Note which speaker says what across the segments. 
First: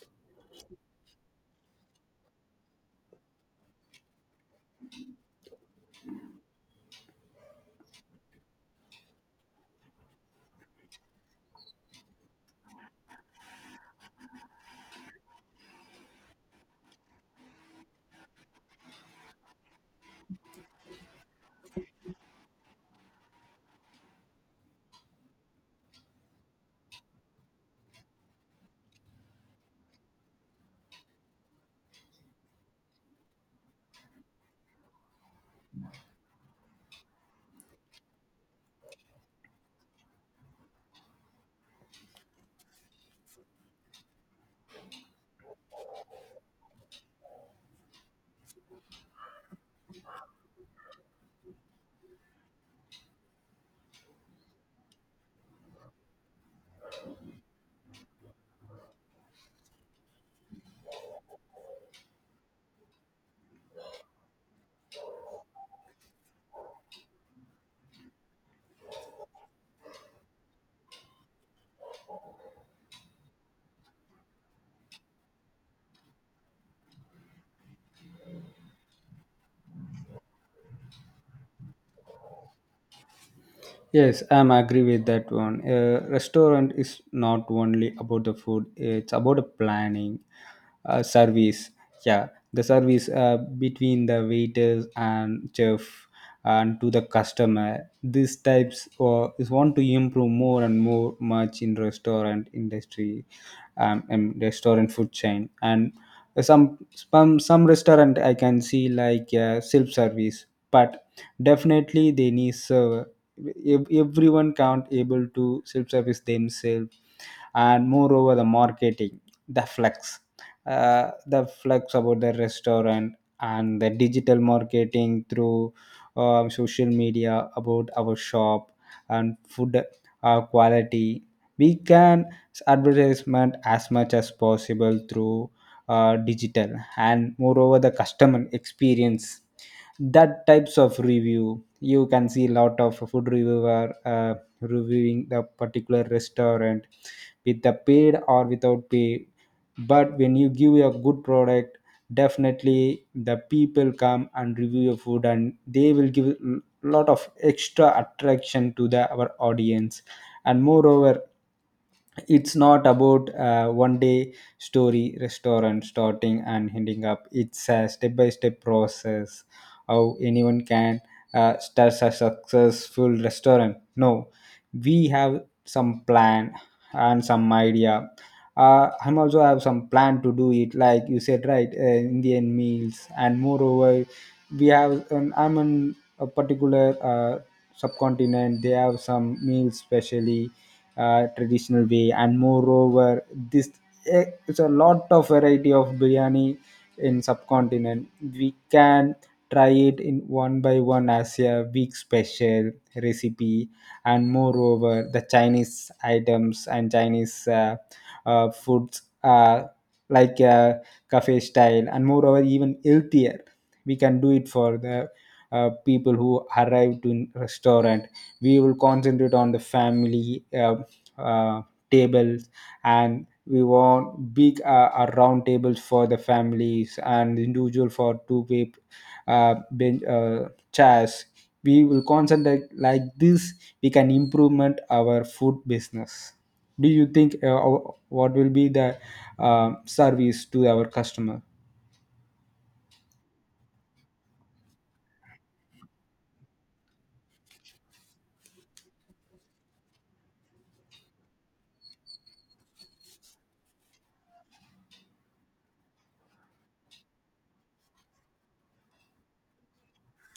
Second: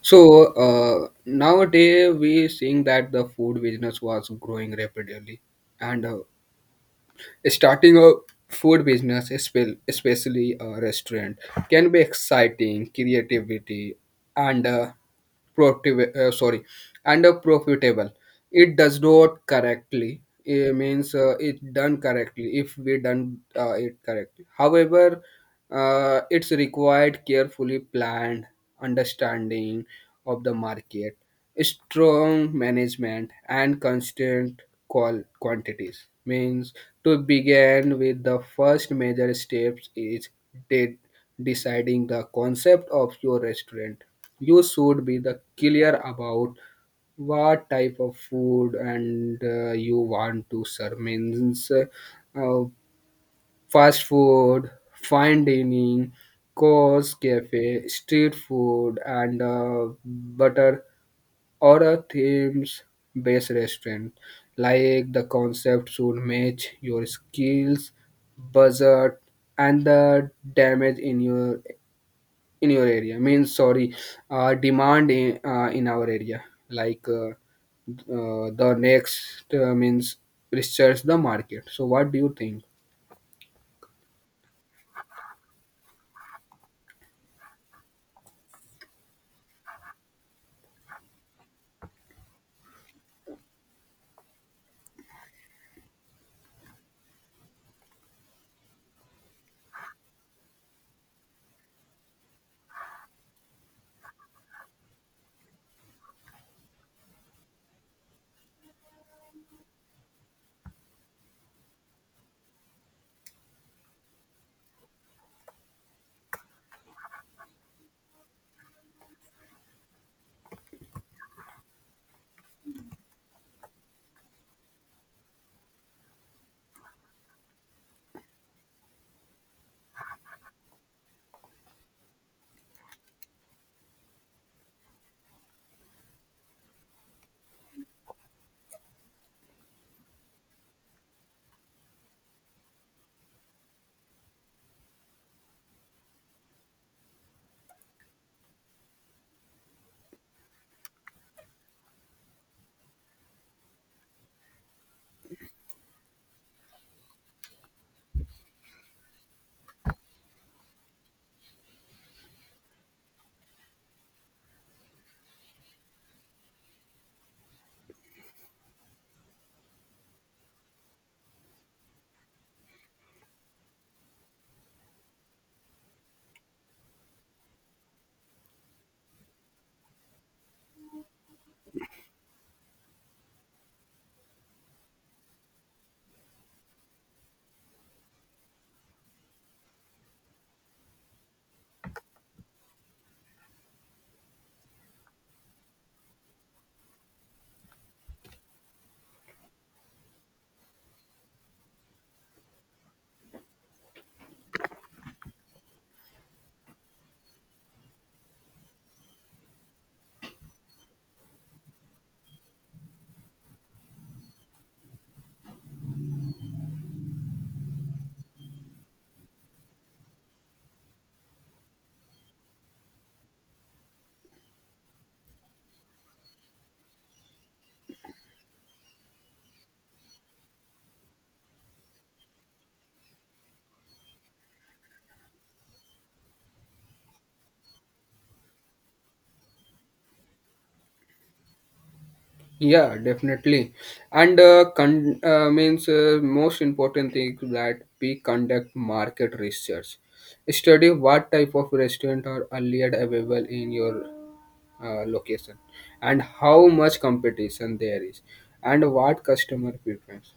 Speaker 1: So nowadays we seeing that the food business was growing rapidly, and starting a food business, especially a restaurant, can be exciting, creativity, and productive, and profitable. It does not correctly. It means it done correctly if we done it correctly. However, it's required carefully planned understanding of the market strong management and constant call quantities means to begin with the first major steps is de- deciding the concept of your restaurant you should be the clear about what type of food and you want to serve means fast food fine dining course cafe street food and butter or a themes-based restaurant. Like the concept should match your skills, budget, and the damage in your area. Demand in our area. The next means research the market. So what do you think?
Speaker 2: Yes, I'm agree with that one. Restaurant is not only about the food; it's about the planning, service. Yeah, the service between the waiters and chef and to the customer. These types is want to improve more and more much in restaurant industry, and restaurant food chain and some restaurant I can see like self service, but definitely they need server, everyone can't able to self-service themselves. And moreover the marketing, the flex, the flex about the restaurant and the digital marketing through, social media about our shop and food quality. We can advertisement as much as possible through digital. And moreover the customer experience, that types of review. You can see a lot of food reviewer reviewing the particular restaurant, with the paid or without pay. But when you give a good product, definitely the people come and review your food and they will give a lot of extra attraction to the our audience. And moreover, it's not about one day story restaurant starting and ending up. It's a step by step process. How anyone can start a successful restaurant? No, we have some plan and some idea. I'm also have some plan to do it like you said, right? Indian meals. And moreover, we have an, I'm in a particular uh, subcontinent, they have some meals specially, traditional way. And moreover, this, it's a lot of variety of biryani in subcontinent. We can try it in one by one as a week special recipe. And moreover the Chinese items and Chinese foods, like cafe style. And moreover even healthier, we can do it for the people who arrive to restaurant. We will concentrate on the family uh, tables. And we want big round tables for the families, and individual for two people bench, chairs. We will concentrate like this. We can improvement our food business. Do you think what will be the service to our customer?
Speaker 1: Yeah, definitely. And means most important thing that we conduct market research. Study what type of restaurant are earlier available in your location, and how much competition there is, and what customer preference.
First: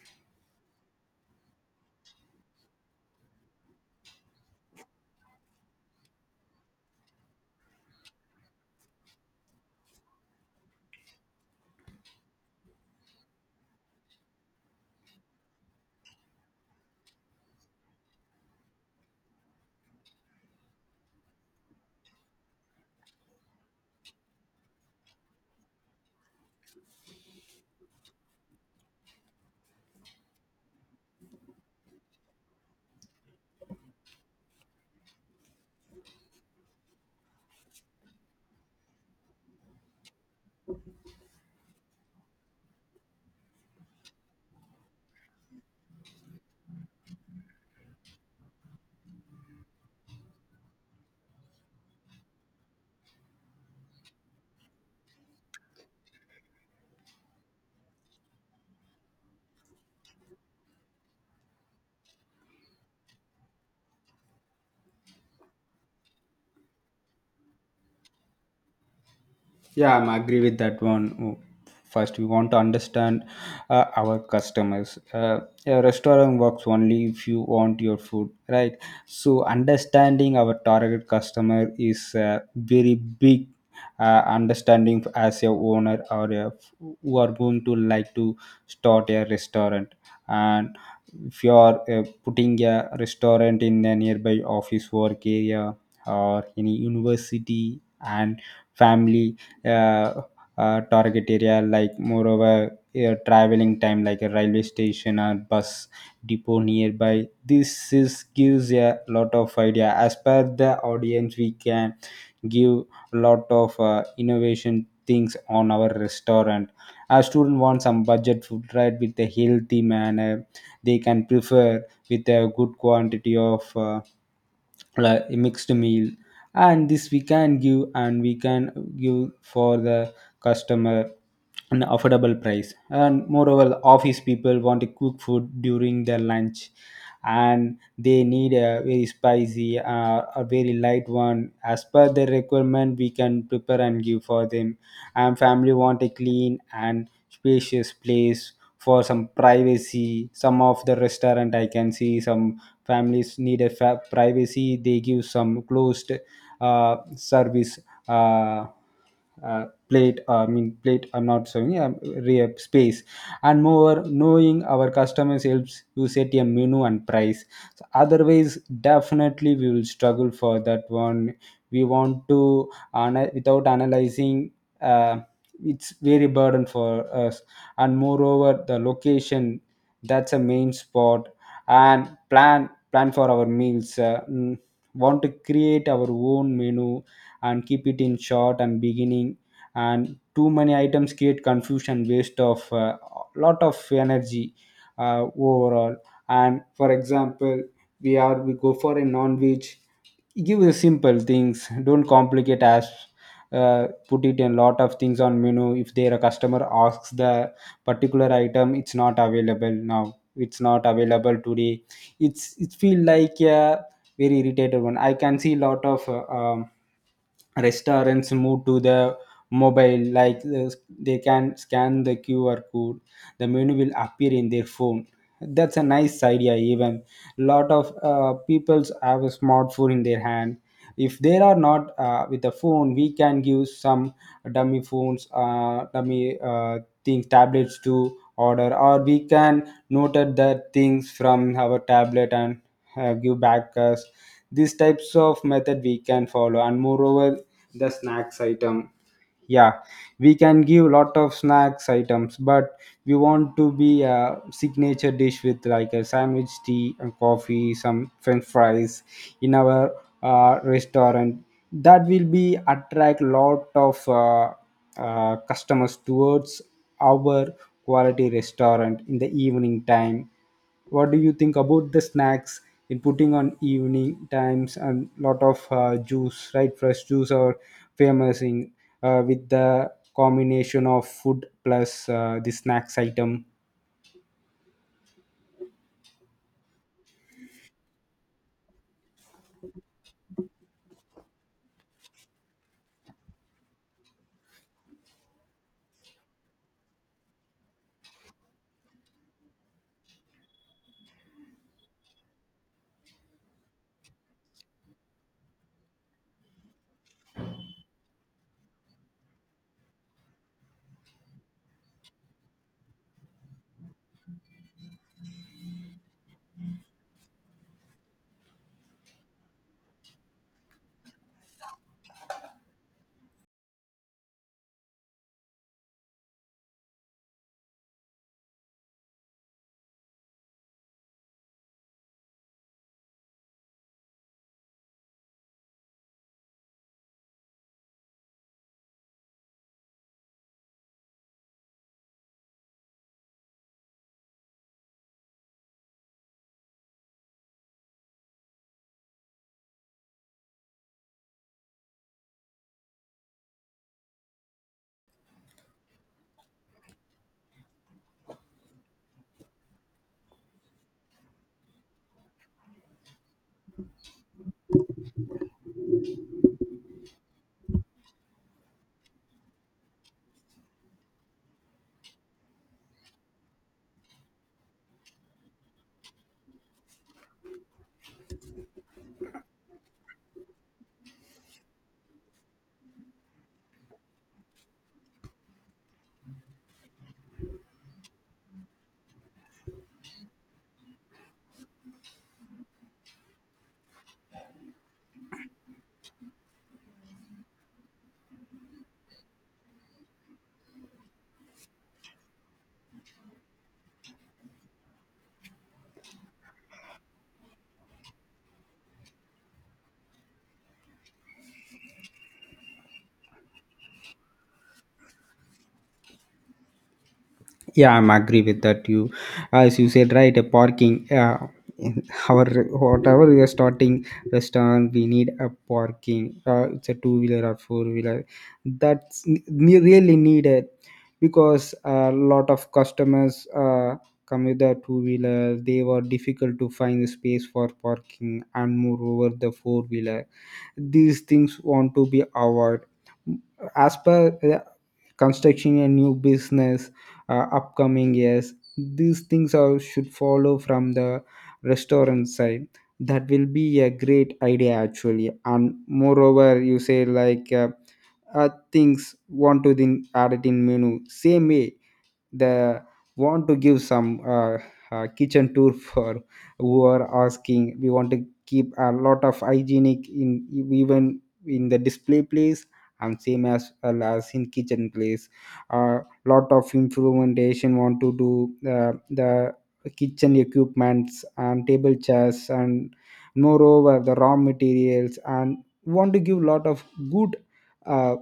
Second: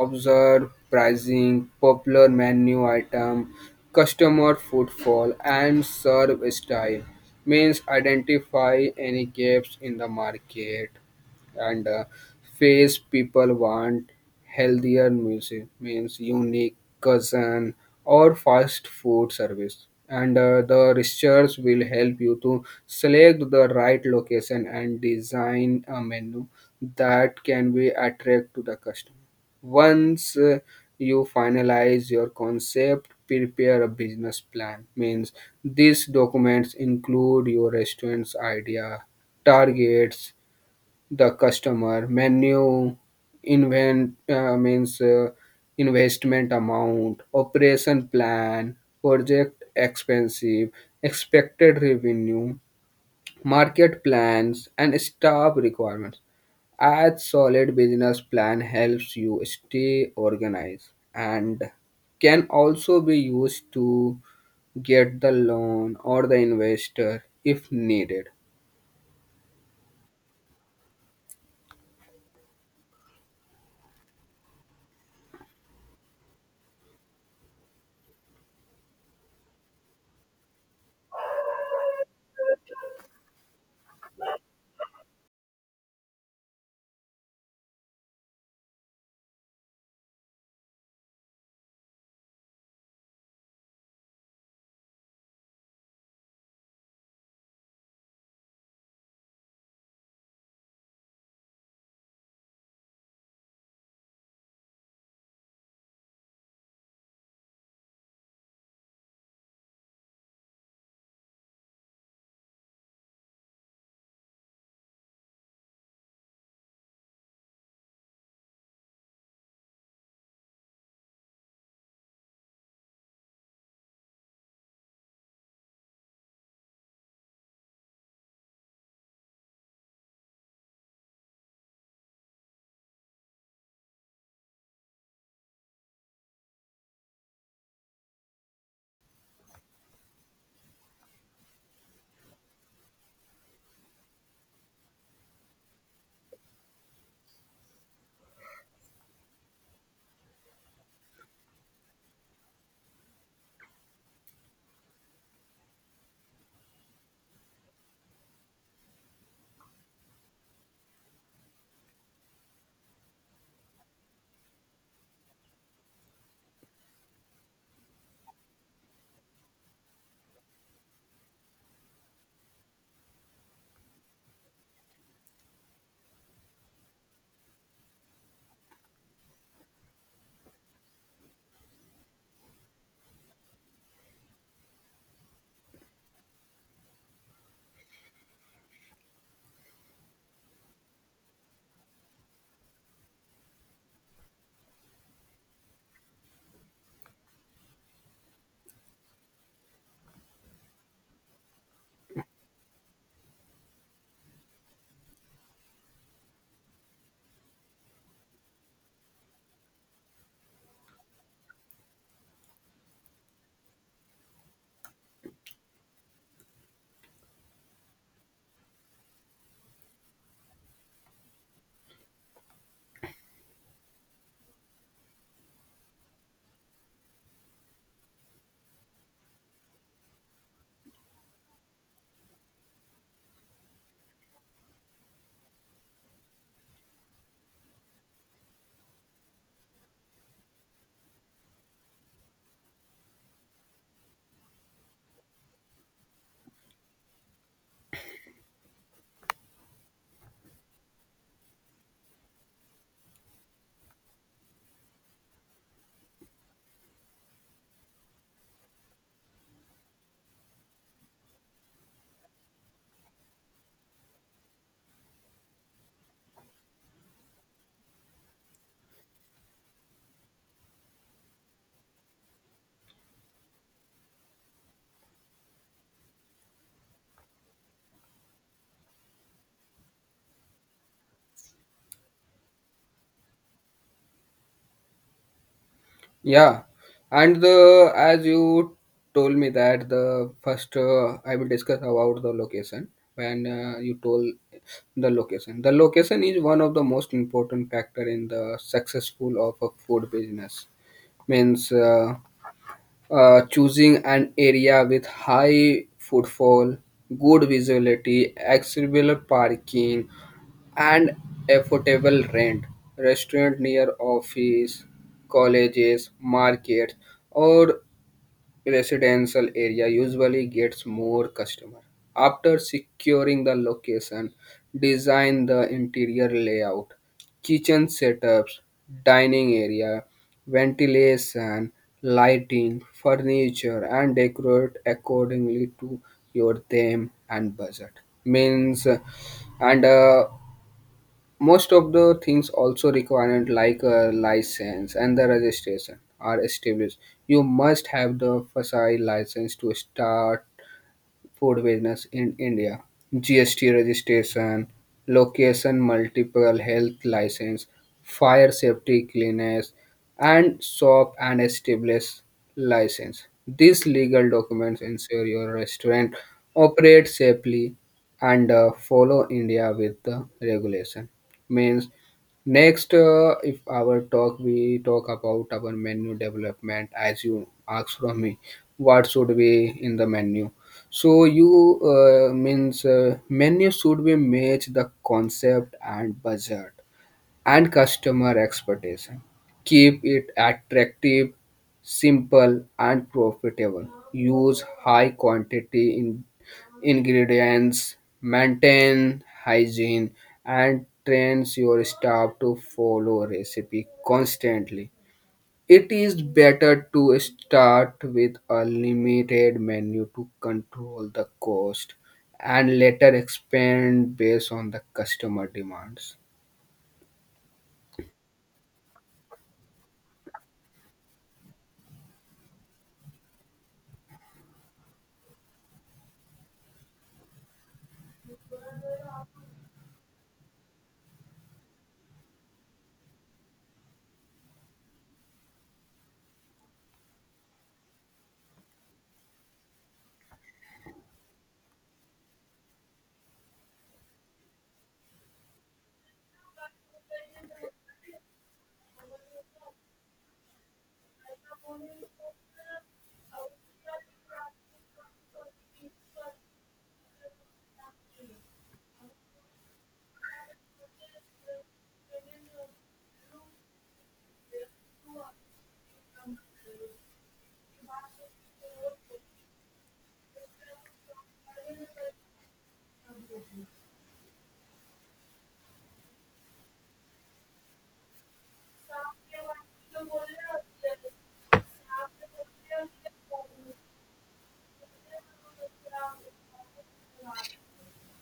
Speaker 1: Observe pricing, popular menu item, customer footfall, and serve style. Means identify any gaps in the market and face people want healthier music means unique cousin or fast food service and the research will help you to select the right location and design a menu that can be attract to the customer once you finalize your concept prepare a business plan means these documents include your restaurant's idea targets the customer menu invent means investment amount operation plan project expensive expected revenue market plans and staff requirements a solid business plan helps you stay organized and can also be used to get the loan or the investor if needed.
Speaker 2: Yeah, I'm agree with that one. Oh, first, we want to understand our customers. A restaurant works only if you want your food, right? So, understanding our target customer is a very big understanding as a owner or a, who are going to like to start a restaurant. And if you are putting a restaurant in a nearby office work area or any university and family, uh, target area, like moreover traveling time, like a railway station or bus depot nearby. This is gives a lot of idea. As per the audience, we can give lot of innovation things on our restaurant. A student wants some budget food, right, with a healthy manner. They can prefer with a good quantity of, like mixed meal. And this we can give, and we can give for the customer an affordable price. And moreover, office people want to cook food during their lunch, and they need a very spicy a very light one. As per their requirement, we can prepare and give for them. And family want a clean and spacious place for some privacy. Some of the restaurant I can see, some families need a privacy. They give some closed service, uh, plate, I mean plate, I'm not saying, space. And moreover, knowing our customers helps you set a menu and price. So otherwise definitely we will struggle for that one. We want to without analyzing, uh, it's very burden for us. And moreover the location, that's a main spot. And plan for our meals, want to create our own menu and keep it in short and beginning. And too many items create confusion, waste of, lot of energy, overall. And for example, we go for a non-veg, give the simple things, don't complicate as put it in lot of things on menu. If there a customer asks the particular item, it's not available now, it's not available today, it feel like a very irritated one. I can see lot of restaurants move to the mobile. Like they can scan the QR code, the menu will appear in their phone. That's a nice idea. Even lot of peoples have a smartphone in their hand. If they are not with the phone, we can give some dummy phones, dummy things, tablets to order, or we can noted the things from our tablet and give back us. These types of method we can follow. And moreover the snacks item, yeah, we can give lot of snacks items, but we want to be a signature dish with, like a sandwich, tea and coffee, some french fries in our restaurant. That will be attract lot of customers towards our quality restaurant in the evening time. What do you think about the snacks in putting on evening times? And lot of juice, right? Fresh juice are famous in with the combination of food plus the snacks item.
Speaker 1: Yeah, and the as you told me that the first, I will discuss about the location. When you told the location is one of the most important factor in the successful of a food business. Means choosing an area with high footfall, good visibility, accessible parking, and affordable rent. Restaurant near office, colleges, markets, or residential area usually gets more customer. After securing the location, design the interior layout, kitchen setups, dining area, ventilation, lighting, furniture, and decorate accordingly to your theme and budget. Means, and most of the things also required like a license and the registration are established you must have the fsi license to start food business in India. GST registration, location multiple health license, fire safety cleanliness, and shop and establish license. These legal documents ensure your restaurant operates safely and follow India with the regulation. Means next, if our talk we talk about our menu development, as you asked from me, what should be in the menu? So you means menu should be match the concept and budget and customer expectation. Keep it attractive, simple and profitable. Use high quantity in ingredients, maintain hygiene and trains your staff to follow recipe constantly it is better to start with a limited menu to control the cost and later expand based on the customer demands.
Speaker 2: Yeah, I'm agree with that you. As you said right, a parking, in our whatever we are starting restaurant, we need a parking. It's a two wheeler or four wheeler, that's really needed. Because a lot of customers come with a two wheeler, they were difficult to find the space for parking. And moreover the four wheeler, these things want to be avoided as per, constructing a new business, upcoming years these things are should follow from the restaurant side. That will be a great idea actually. And moreover, you say like things want to then add it in menu. Same way, the want to give some kitchen tour for who are asking. We want to keep a lot of hygienic in, even in the display place, and same as well as in kitchen place. A lot of implementation want to do, the kitchen equipments and table chairs. And moreover the raw materials, and want to give lot of good uh,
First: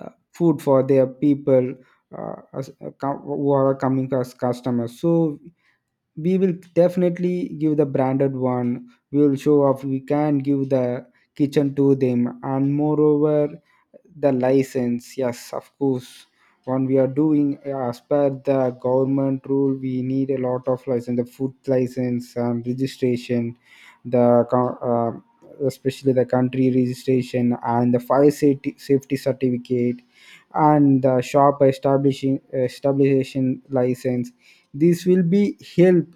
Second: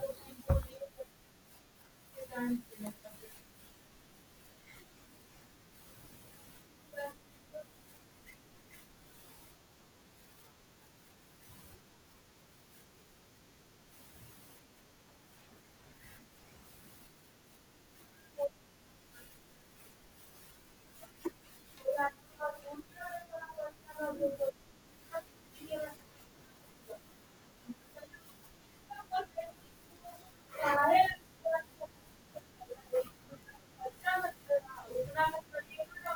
Speaker 2: food for their people, as, who are coming as customers. So we will definitely give the branded one. We will show off, we can give the kitchen to them. And moreover the license, yes of course. When we are doing, as per the government rule, we need a lot of license, the food license and registration, the co- uh, especially the country registration and the fire safety, safety certificate, and the shop establishing license. This will be help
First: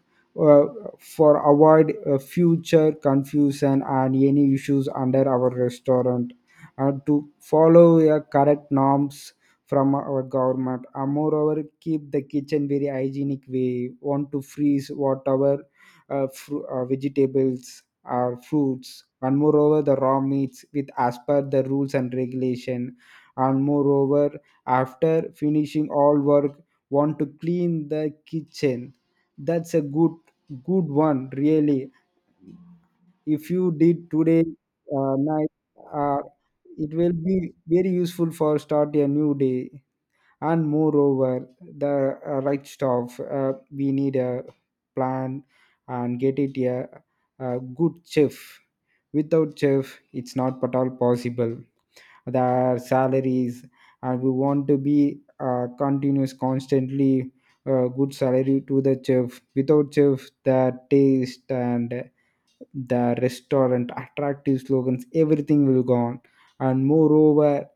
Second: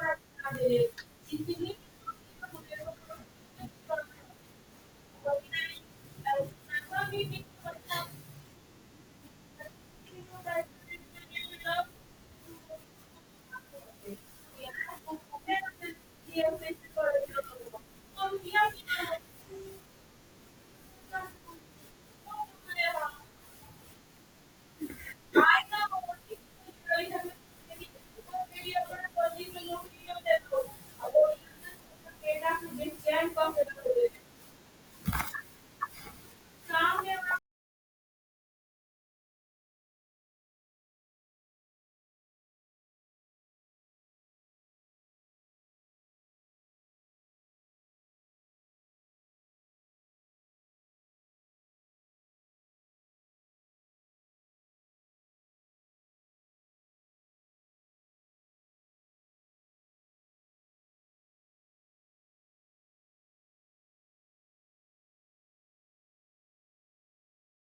Speaker 2: uh, for avoid future confusion and any issues under our restaurant, and to follow a correct norms from our government. And moreover keep the kitchen very hygienic. We want to freeze whatever vegetables or fruits, and moreover the raw meats, with as per the rules and regulation. And moreover after finishing all work, want to clean the kitchen. That's a good one really. If you did today night, uh, it will be very useful for start a new day. And moreover the right stuff, we need a plan and get it a good chef. Without chef it's not at all possible. Their salaries, and we want to be continuous constantly good salary to the chef. Without chef the taste and the restaurant attractive slogans everything will gone. And moreover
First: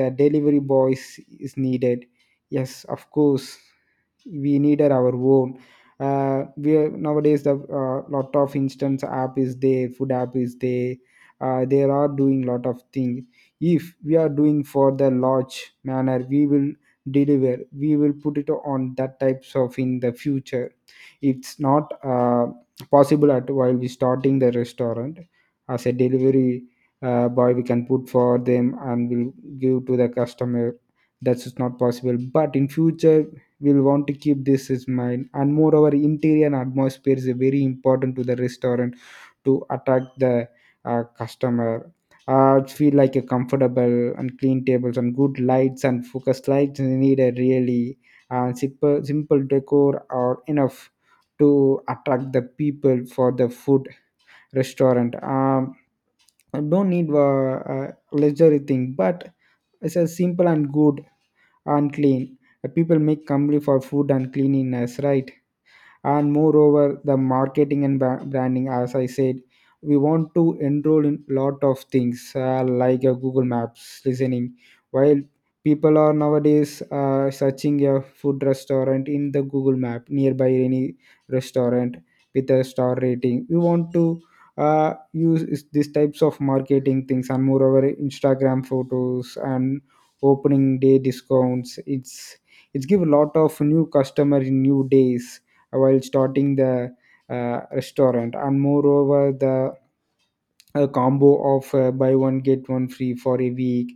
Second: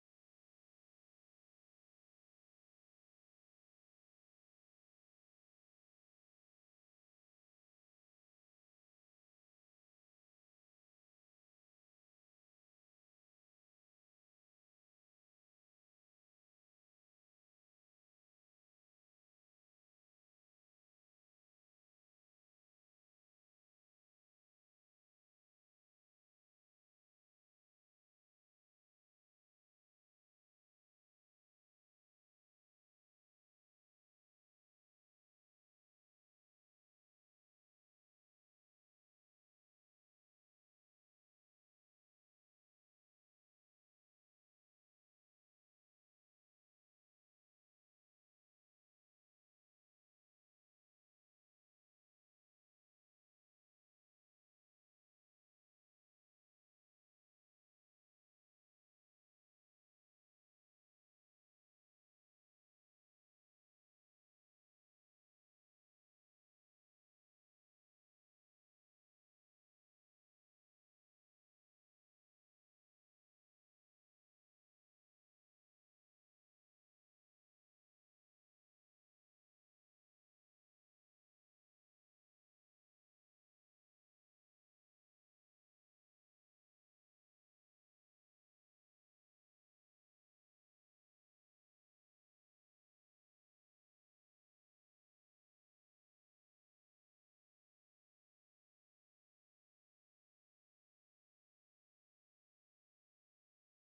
Speaker 2: the delivery boys is needed, yes of course. We needed our own, we are, nowadays the, lot of instance app is there, food app is there, they are doing lot of things. If we are doing for the large manner, we will deliver, we will put it on that types of in the future. It's not possible at while we starting the restaurant. As a delivery boy, we can put for them and we'll give to the customer. That's just not possible, but in future we'll want to keep this in mind. And moreover, interior and atmosphere is very important to the restaurant, to attract the customer. It feel like a comfortable and clean tables, and good lights and focus lights is needed really. And simple decor are enough to attract the people for the food restaurant. Don't need luxury thing, but it's a simple and good and clean. People make company for food and cleanliness, right? And moreover, the marketing and branding, as I said, we want to enroll in lot of things, like, Google Maps listening while people are nowadays searching a food restaurant in the Google Map nearby any restaurant with a star rating, we want to use these types of marketing things. And moreover, Instagram photos and opening day discounts, it's give a lot of new customer in new days while starting the restaurant. And moreover, the combo of buy one get one free for a week.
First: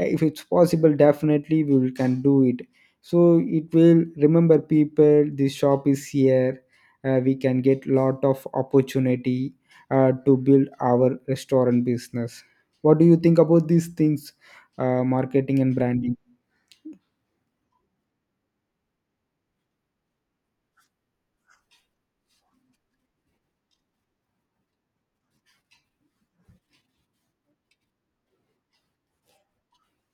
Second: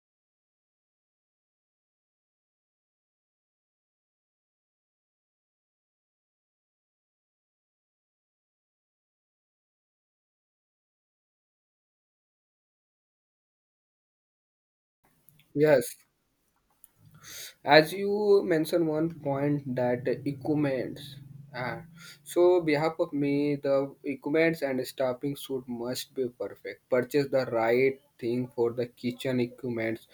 Speaker 2: If it's possible, definitely we can do it. So it will remember people this shop is here. We can get lot of opportunity to build our restaurant business. What do you think about these things, marketing and
Speaker 1: Yes.
Speaker 2: branding?
Speaker 1: As you mentioned one point that equipments uh, so behalf of me the equipments and staffing should must be perfect purchase the right thing for the kitchen equipments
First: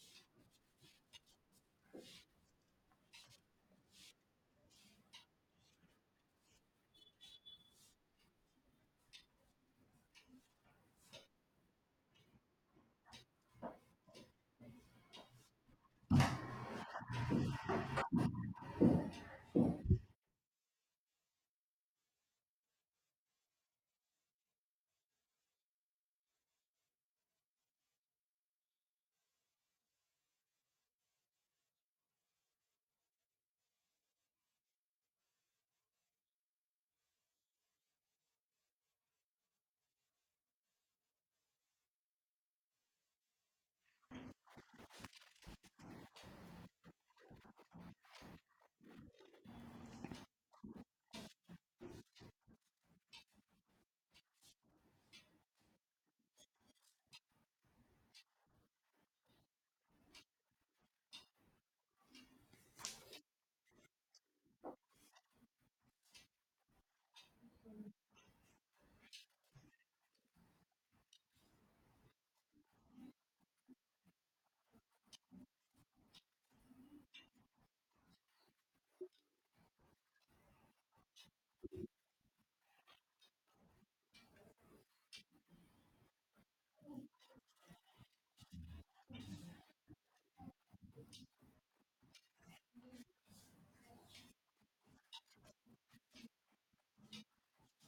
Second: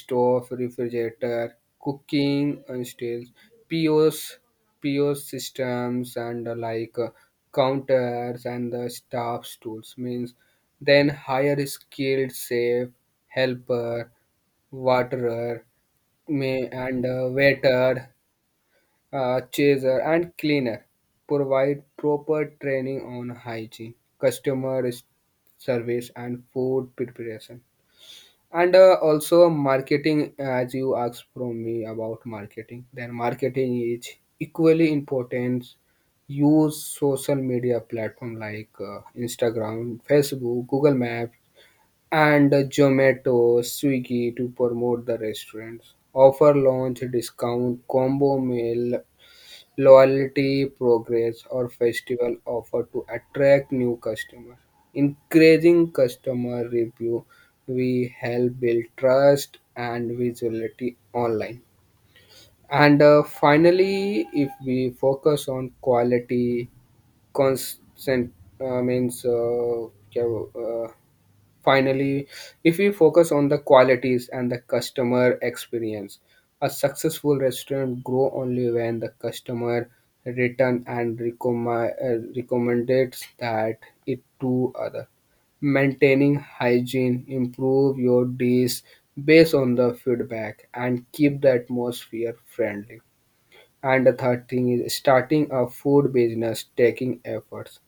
Speaker 1: stove refrigerator cooking stairs pos pos systems and counters and the staff tools means then hire skilled safe helper waterer May and waiter, chaser, and cleaner provide proper training on hygiene, customer s- service, and food preparation. And also marketing, as you asked from me about marketing, then marketing is equally important. Use social media platform like Instagram, Facebook, Google Map and Zomato, Swiggy to promote the restaurants. Offer launch discount, combo meal, loyalty progress, or festival offer to attract new customers. Increasing customer review, we help build trust and visibility online. And finally, if we focus on quality, constant means क्या वो, finally, if we focus on the qualities and the customer experience, a successful restaurant grow only when the customer return and recommended that it to other. Maintaining hygiene, improve your dish based on the feedback, and keep the atmosphere friendly. And the third thing is starting a food business taking efforts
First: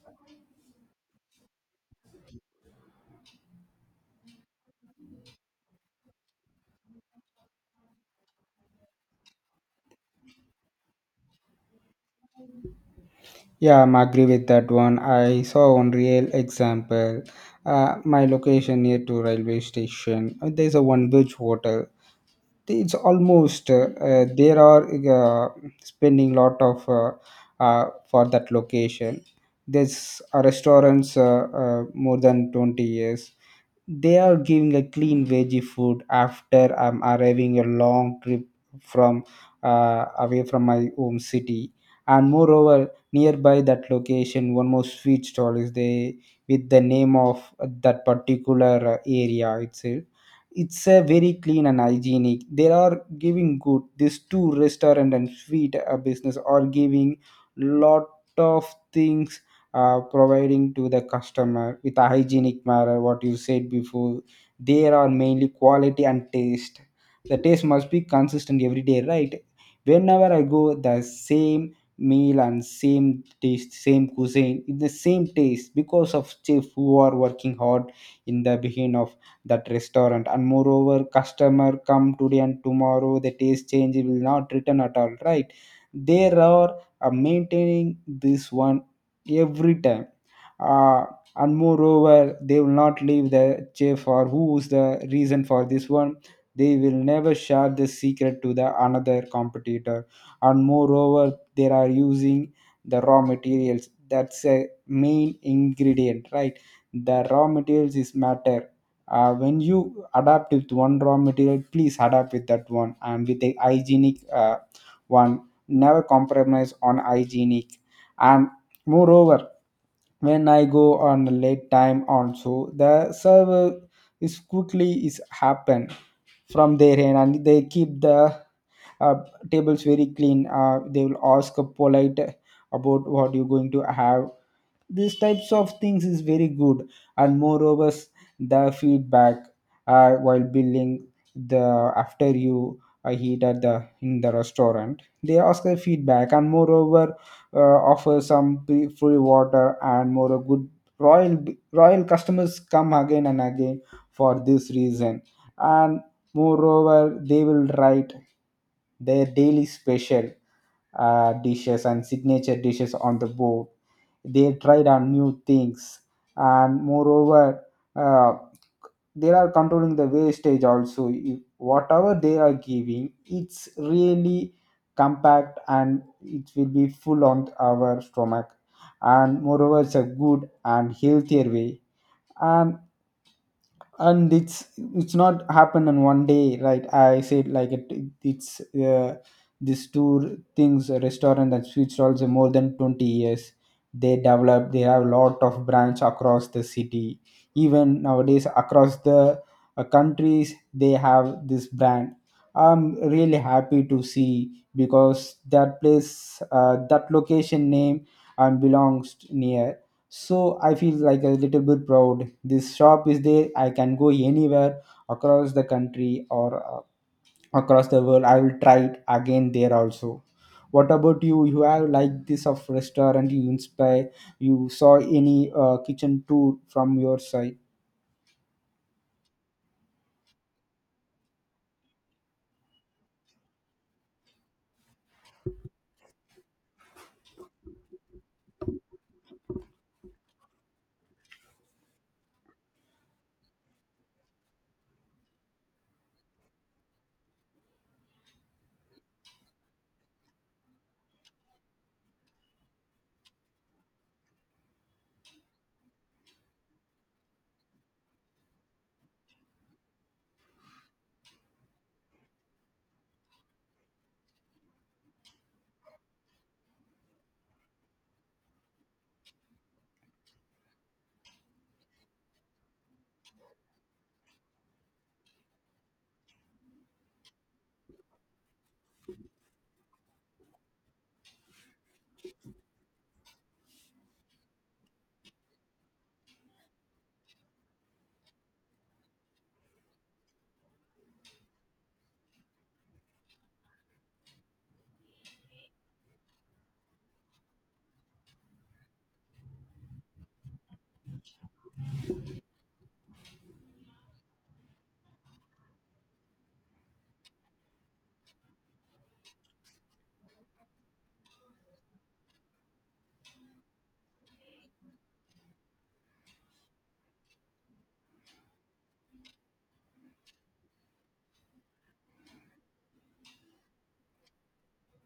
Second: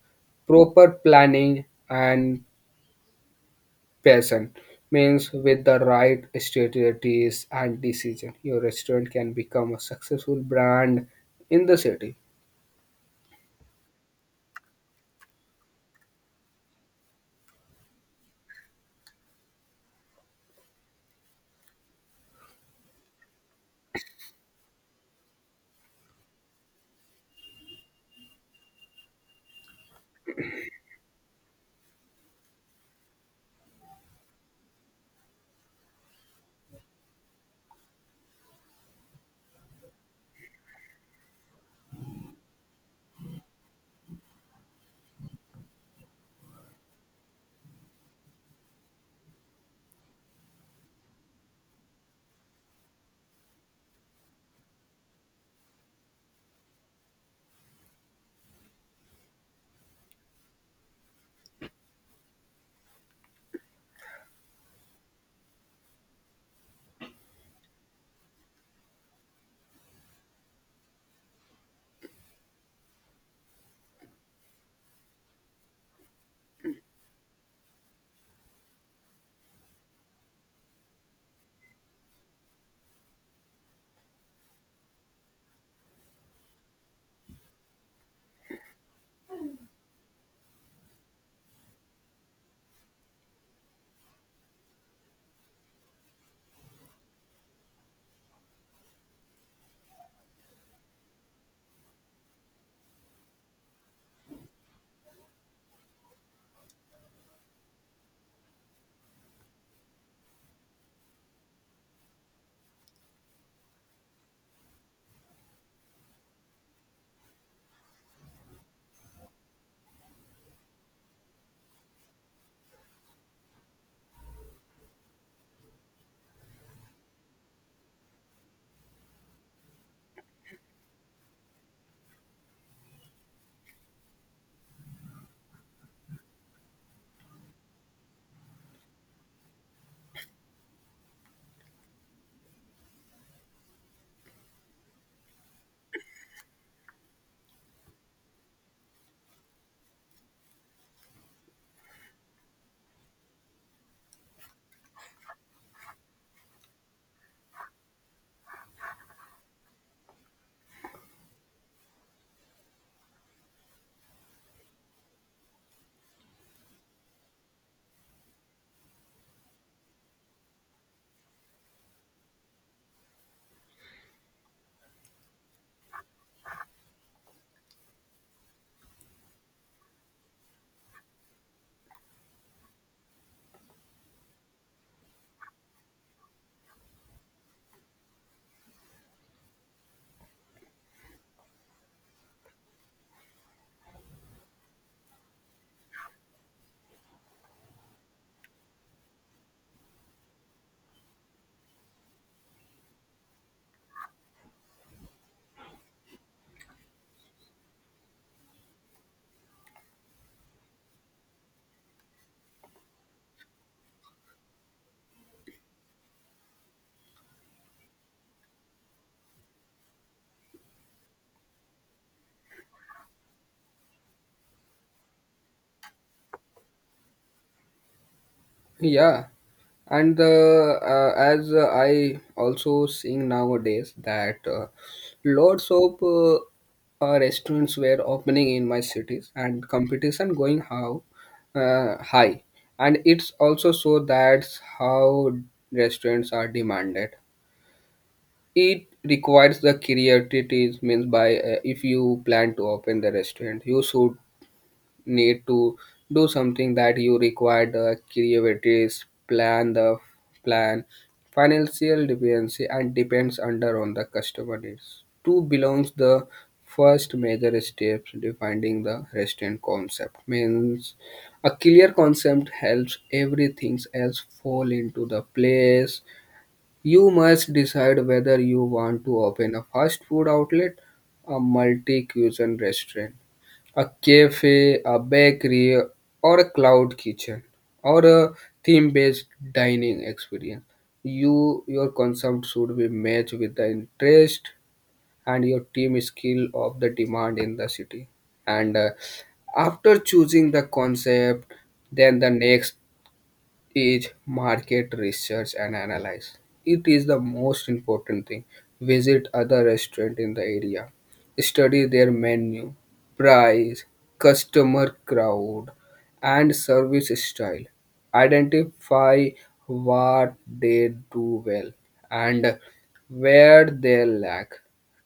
Speaker 1: proper planning and Person means with the right strategies and decision, your restaurant can become a successful brand in the city.
Speaker 2: Yeah, I'm agree with that one. I saw one real example. My location near to railway station. There's a one beach hotel. It's almost, there are uh, spending lot of for that location. There's a restaurants, more than 20 years. They are giving a clean veggie food after I'm arriving a long trip from away from my home city. And moreover, nearby that location, one more sweet stall is there with the name of that particular area itself. It's a very clean and hygienic. They are giving good. These two restaurant and sweet business are giving lot of things, providing to the customer with a hygienic manner what you said before, there are mainly quality and taste. The taste must be consistent every day, right? Whenever I go, the same meal and same taste, same cuisine, the same taste, because of chef who are working hard in the beginning of that restaurant. And moreover, customer come today and tomorrow the taste change, will not return at all, right? There are maintaining this one every time. Uh, and moreover, they will not leave the chef or who's the reason for this one. They will never share the secret to the another competitor. And moreover, they are using the raw materials. That's a main ingredient, right? The raw materials is matter. When you adapt with one raw material, please adapt with that one and with the hygienic one. Never compromise on hygienic. And moreover, when I go on a late time on, so the server is quickly is happen from their end, and they keep the uh, tables very clean. They will ask polite about what you're going to have. These types of things is very good. And moreover, the feedback, while building, the after you eat at the in the restaurant, they ask the feedback. And moreover, uh, offer some free water and more good. Royal royal customers come again and again for this reason. And moreover, they will write their daily special dishes and signature dishes on the board. They tried on new things. And moreover, uh, they are controlling the wastage also. Whatever they are giving, it's really compact and it will be full on our stomach. And moreover, it's a good and healthier way. And and it's not happened on one day, right? I said like it. It's this two things, a restaurant that switched also more than 20 years. They develop, they have a lot of branch across the city. Even nowadays across the countries, they have this brand. I'm really happy to see, because that place that location name and belongs near. So I feel like a little bit proud this shop is there. I can go anywhere across the country or across the world, I will try it again there also. What about You have like this of restaurant you inspire. You saw any kitchen tour from your side?
Speaker 1: Yeah, and as I also seeing nowadays that lots of restaurants were opening in my cities and competition going how high, and it's also so that's how restaurants are demanded. It requires the creativity means by if you plan to open the restaurant, you should need to do something that you require the creativity, plan the plan, financial dependency, and depends under on the customer needs. Two belongs the first major steps defining the restaurant concept means a clear concept helps everything else fall into the place you must decide whether you want to open a fast food outlet, a multi cuisine restaurant, a cafe, a bakery, or a cloud kitchen, or a theme based dining experience. You your concept should be matched with the interest and your team skill of the demand in the city. And after choosing the concept, then the next is market research and analyze. It is the most important thing. Visit other restaurant in the area. Study their menu, price, customer crowd, and service style. Identify what they do well and where they lack.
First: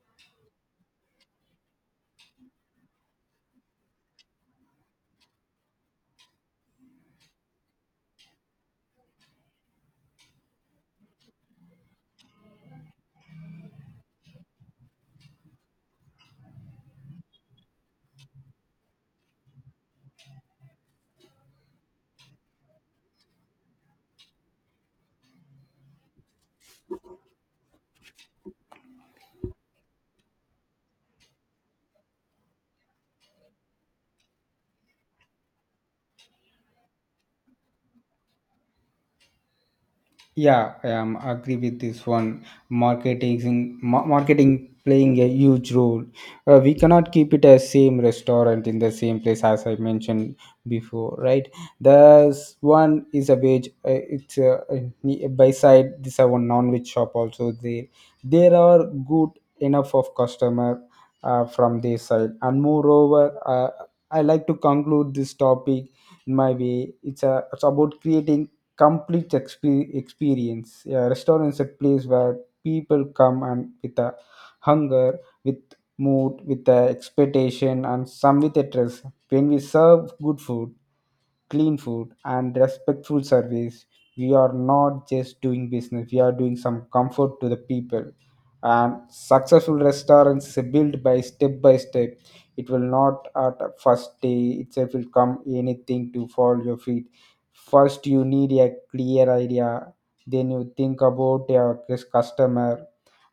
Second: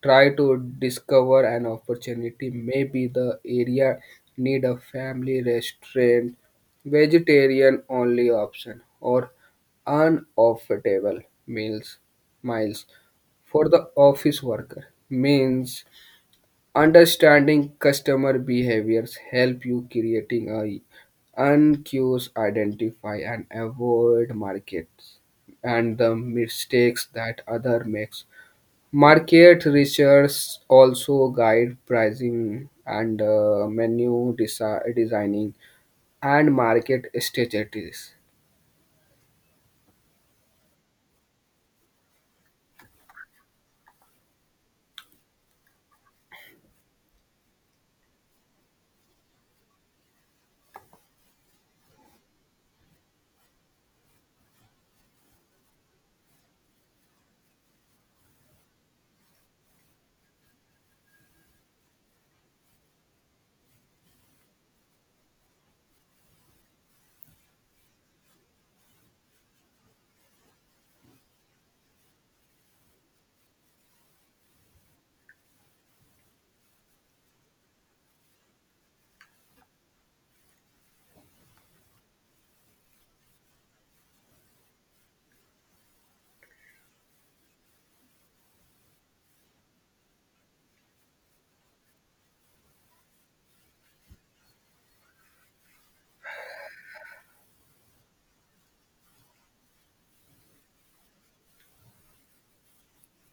Speaker 1: Try to discover an opportunity. Maybe the area need a family restaurant vegetarian only option or unoffettable meals miles for the office worker means understanding customer behaviors help you creating a uncuse identify and avoid markets and the mistakes that other makes market research also guide pricing and menu designing and market strategies.
Speaker 2: Yeah, I am agree with this one. Marketing, marketing playing a huge role. We cannot keep it as same restaurant in the same place as I mentioned before, right? There's one is a veg. It's by side. This are one non-veg shop also. There are good enough of customer from their side. And moreover, I like to conclude this topic in my way. It's about creating complete experience. Yeah, restaurants a place where people come and with a hunger, with mood, with a expectation, and some with a trust. When we serve good food, clean food and respectful service, we are not just doing business, we are doing some comfort to the people. And successful restaurants is built by step by step. It will not at the first day itself will come anything to fall your feet. First you need a clear idea, then you think about your customer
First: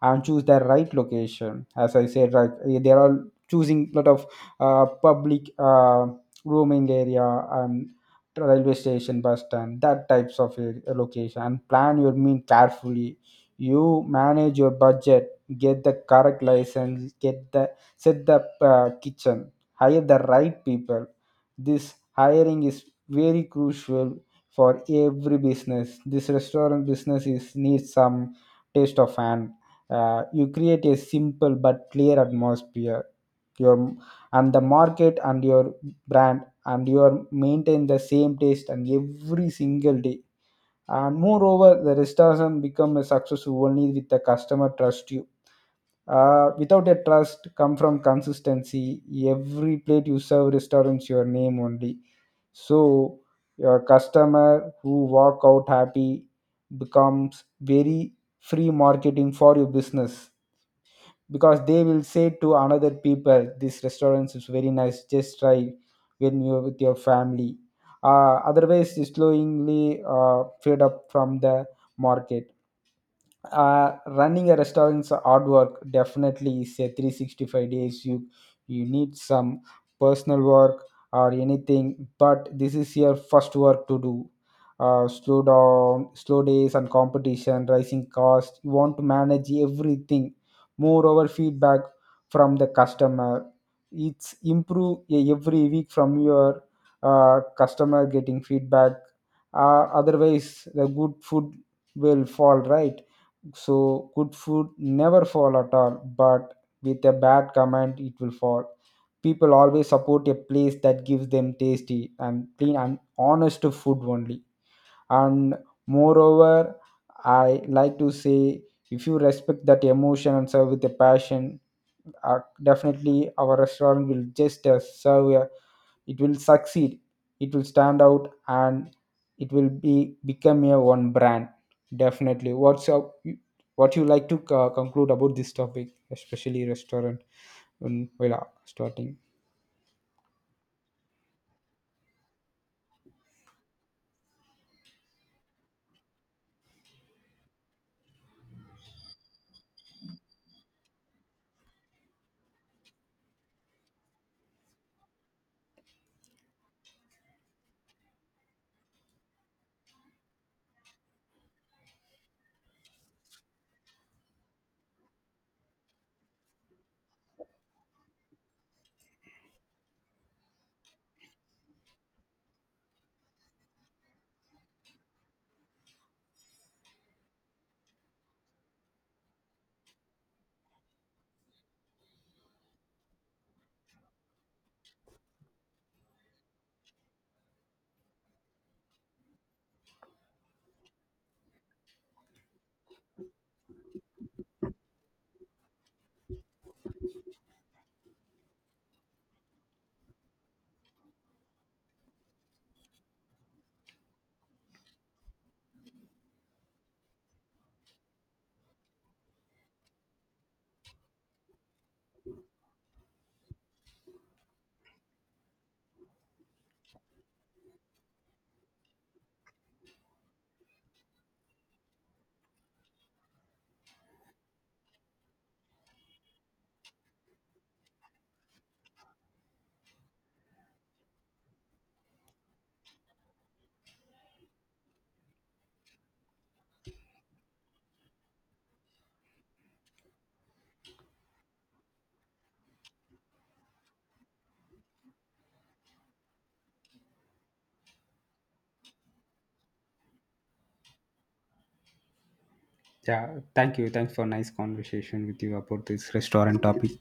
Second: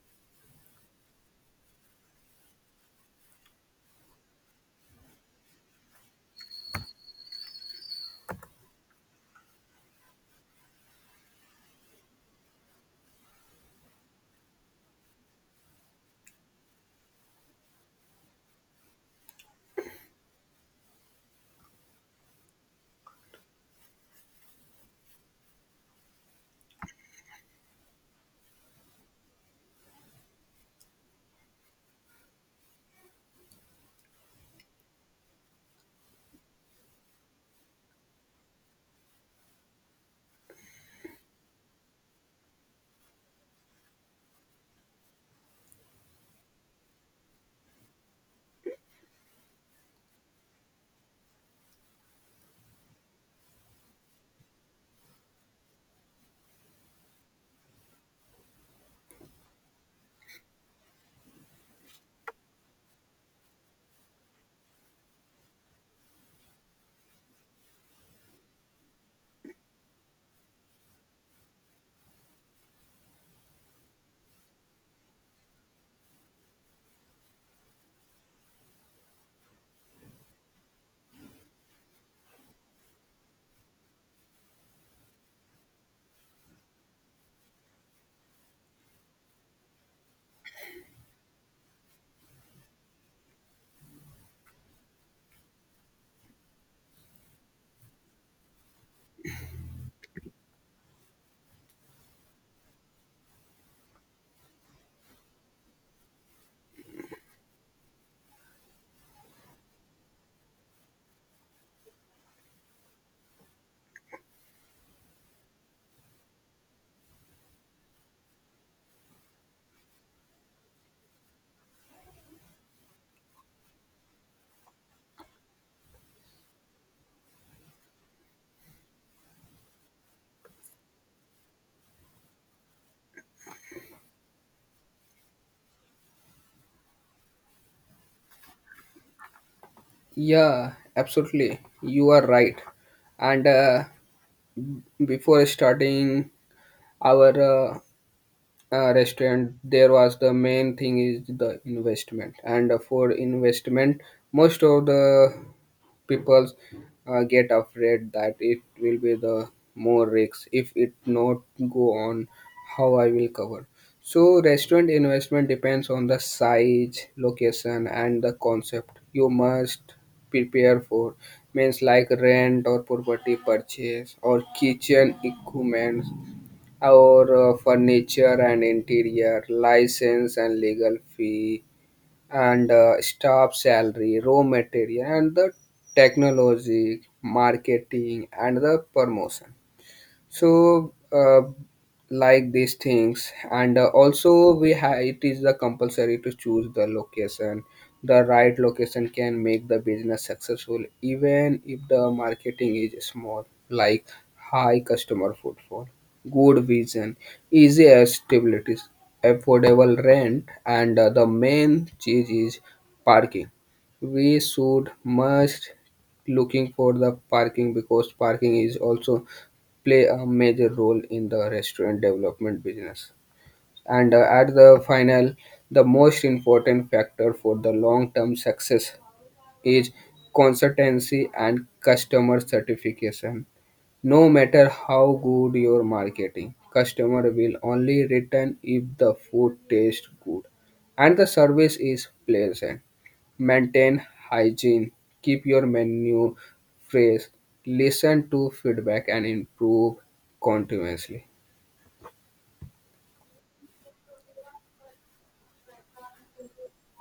Speaker 2: and choose the right location, as I said, right? They there are all choosing lot of public roaming area and railway station, bus stand, that types of a location, and plan your meal carefully. You manage your budget, get the correct license, get the, set the kitchen, hire the right people. This hiring is very crucial for every business. This restaurant business is needs some taste of hand. You create a simple but clear atmosphere, your and the market and your brand, and your maintain the same taste and every single day. And moreover, the restaurant become a success only with the customer trust you. Without a trust come from consistency. Every plate you serve restaurants your name only. So your customer who walk out happy becomes very free marketing for your business, because they will say to another people this restaurant is very nice, just try when you're with your family. Otherwise, you slowly fade up from the market. Running a restaurant's hard work, definitely is a 365 days. You need some personal work or anything, but this is your first work to do. Slow down, slow days and competition rising cost, you want to manage everything. Moreover, feedback from the customer, it's improve every week from your customer getting feedback. Otherwise, the good food will fall, right? So good food never fall at all, but with a bad comment it will fall. People always support a place that gives them tasty and clean and honest food only. And moreover, I like to say, if you respect that emotion and serve with a passion, definitely our restaurant will just serve a, it will succeed. It will stand out, and it will be become a one brand, definitely. What's up? What you like to conclude about this topic, especially restaurant, while starting?
Speaker 1: Yeah, absolutely. You are right. And before starting our restaurant, there was the main thing is the investment. And for investment, most of the people get afraid that it will be the more risks if it not go on how I will cover so restaurant investment depends on the size location and the concept you must prepare for means like rent or property purchase or kitchen equipment or furniture and interior license and legal fee and staff salary, raw material, and the technology, marketing, and the promotion so like these things and also we have it is the compulsory to choose the location the right location can make the business successful even if the marketing is small like high customer footfall good vision easy stability affordable rent and the main cheese is parking we should must looking for the parking because parking is also play a major role in the restaurant development business. And at the final, the most important factor for the long term success is consistency and customer satisfaction. No matter how good your marketing, customer will only return if the food tastes good and the service is pleasant. Maintain hygiene, keep your menu fresh, listen to feedback and improve continuously.
Speaker 2: Yeah, thank you. Thanks for nice conversation with you about this restaurant topic.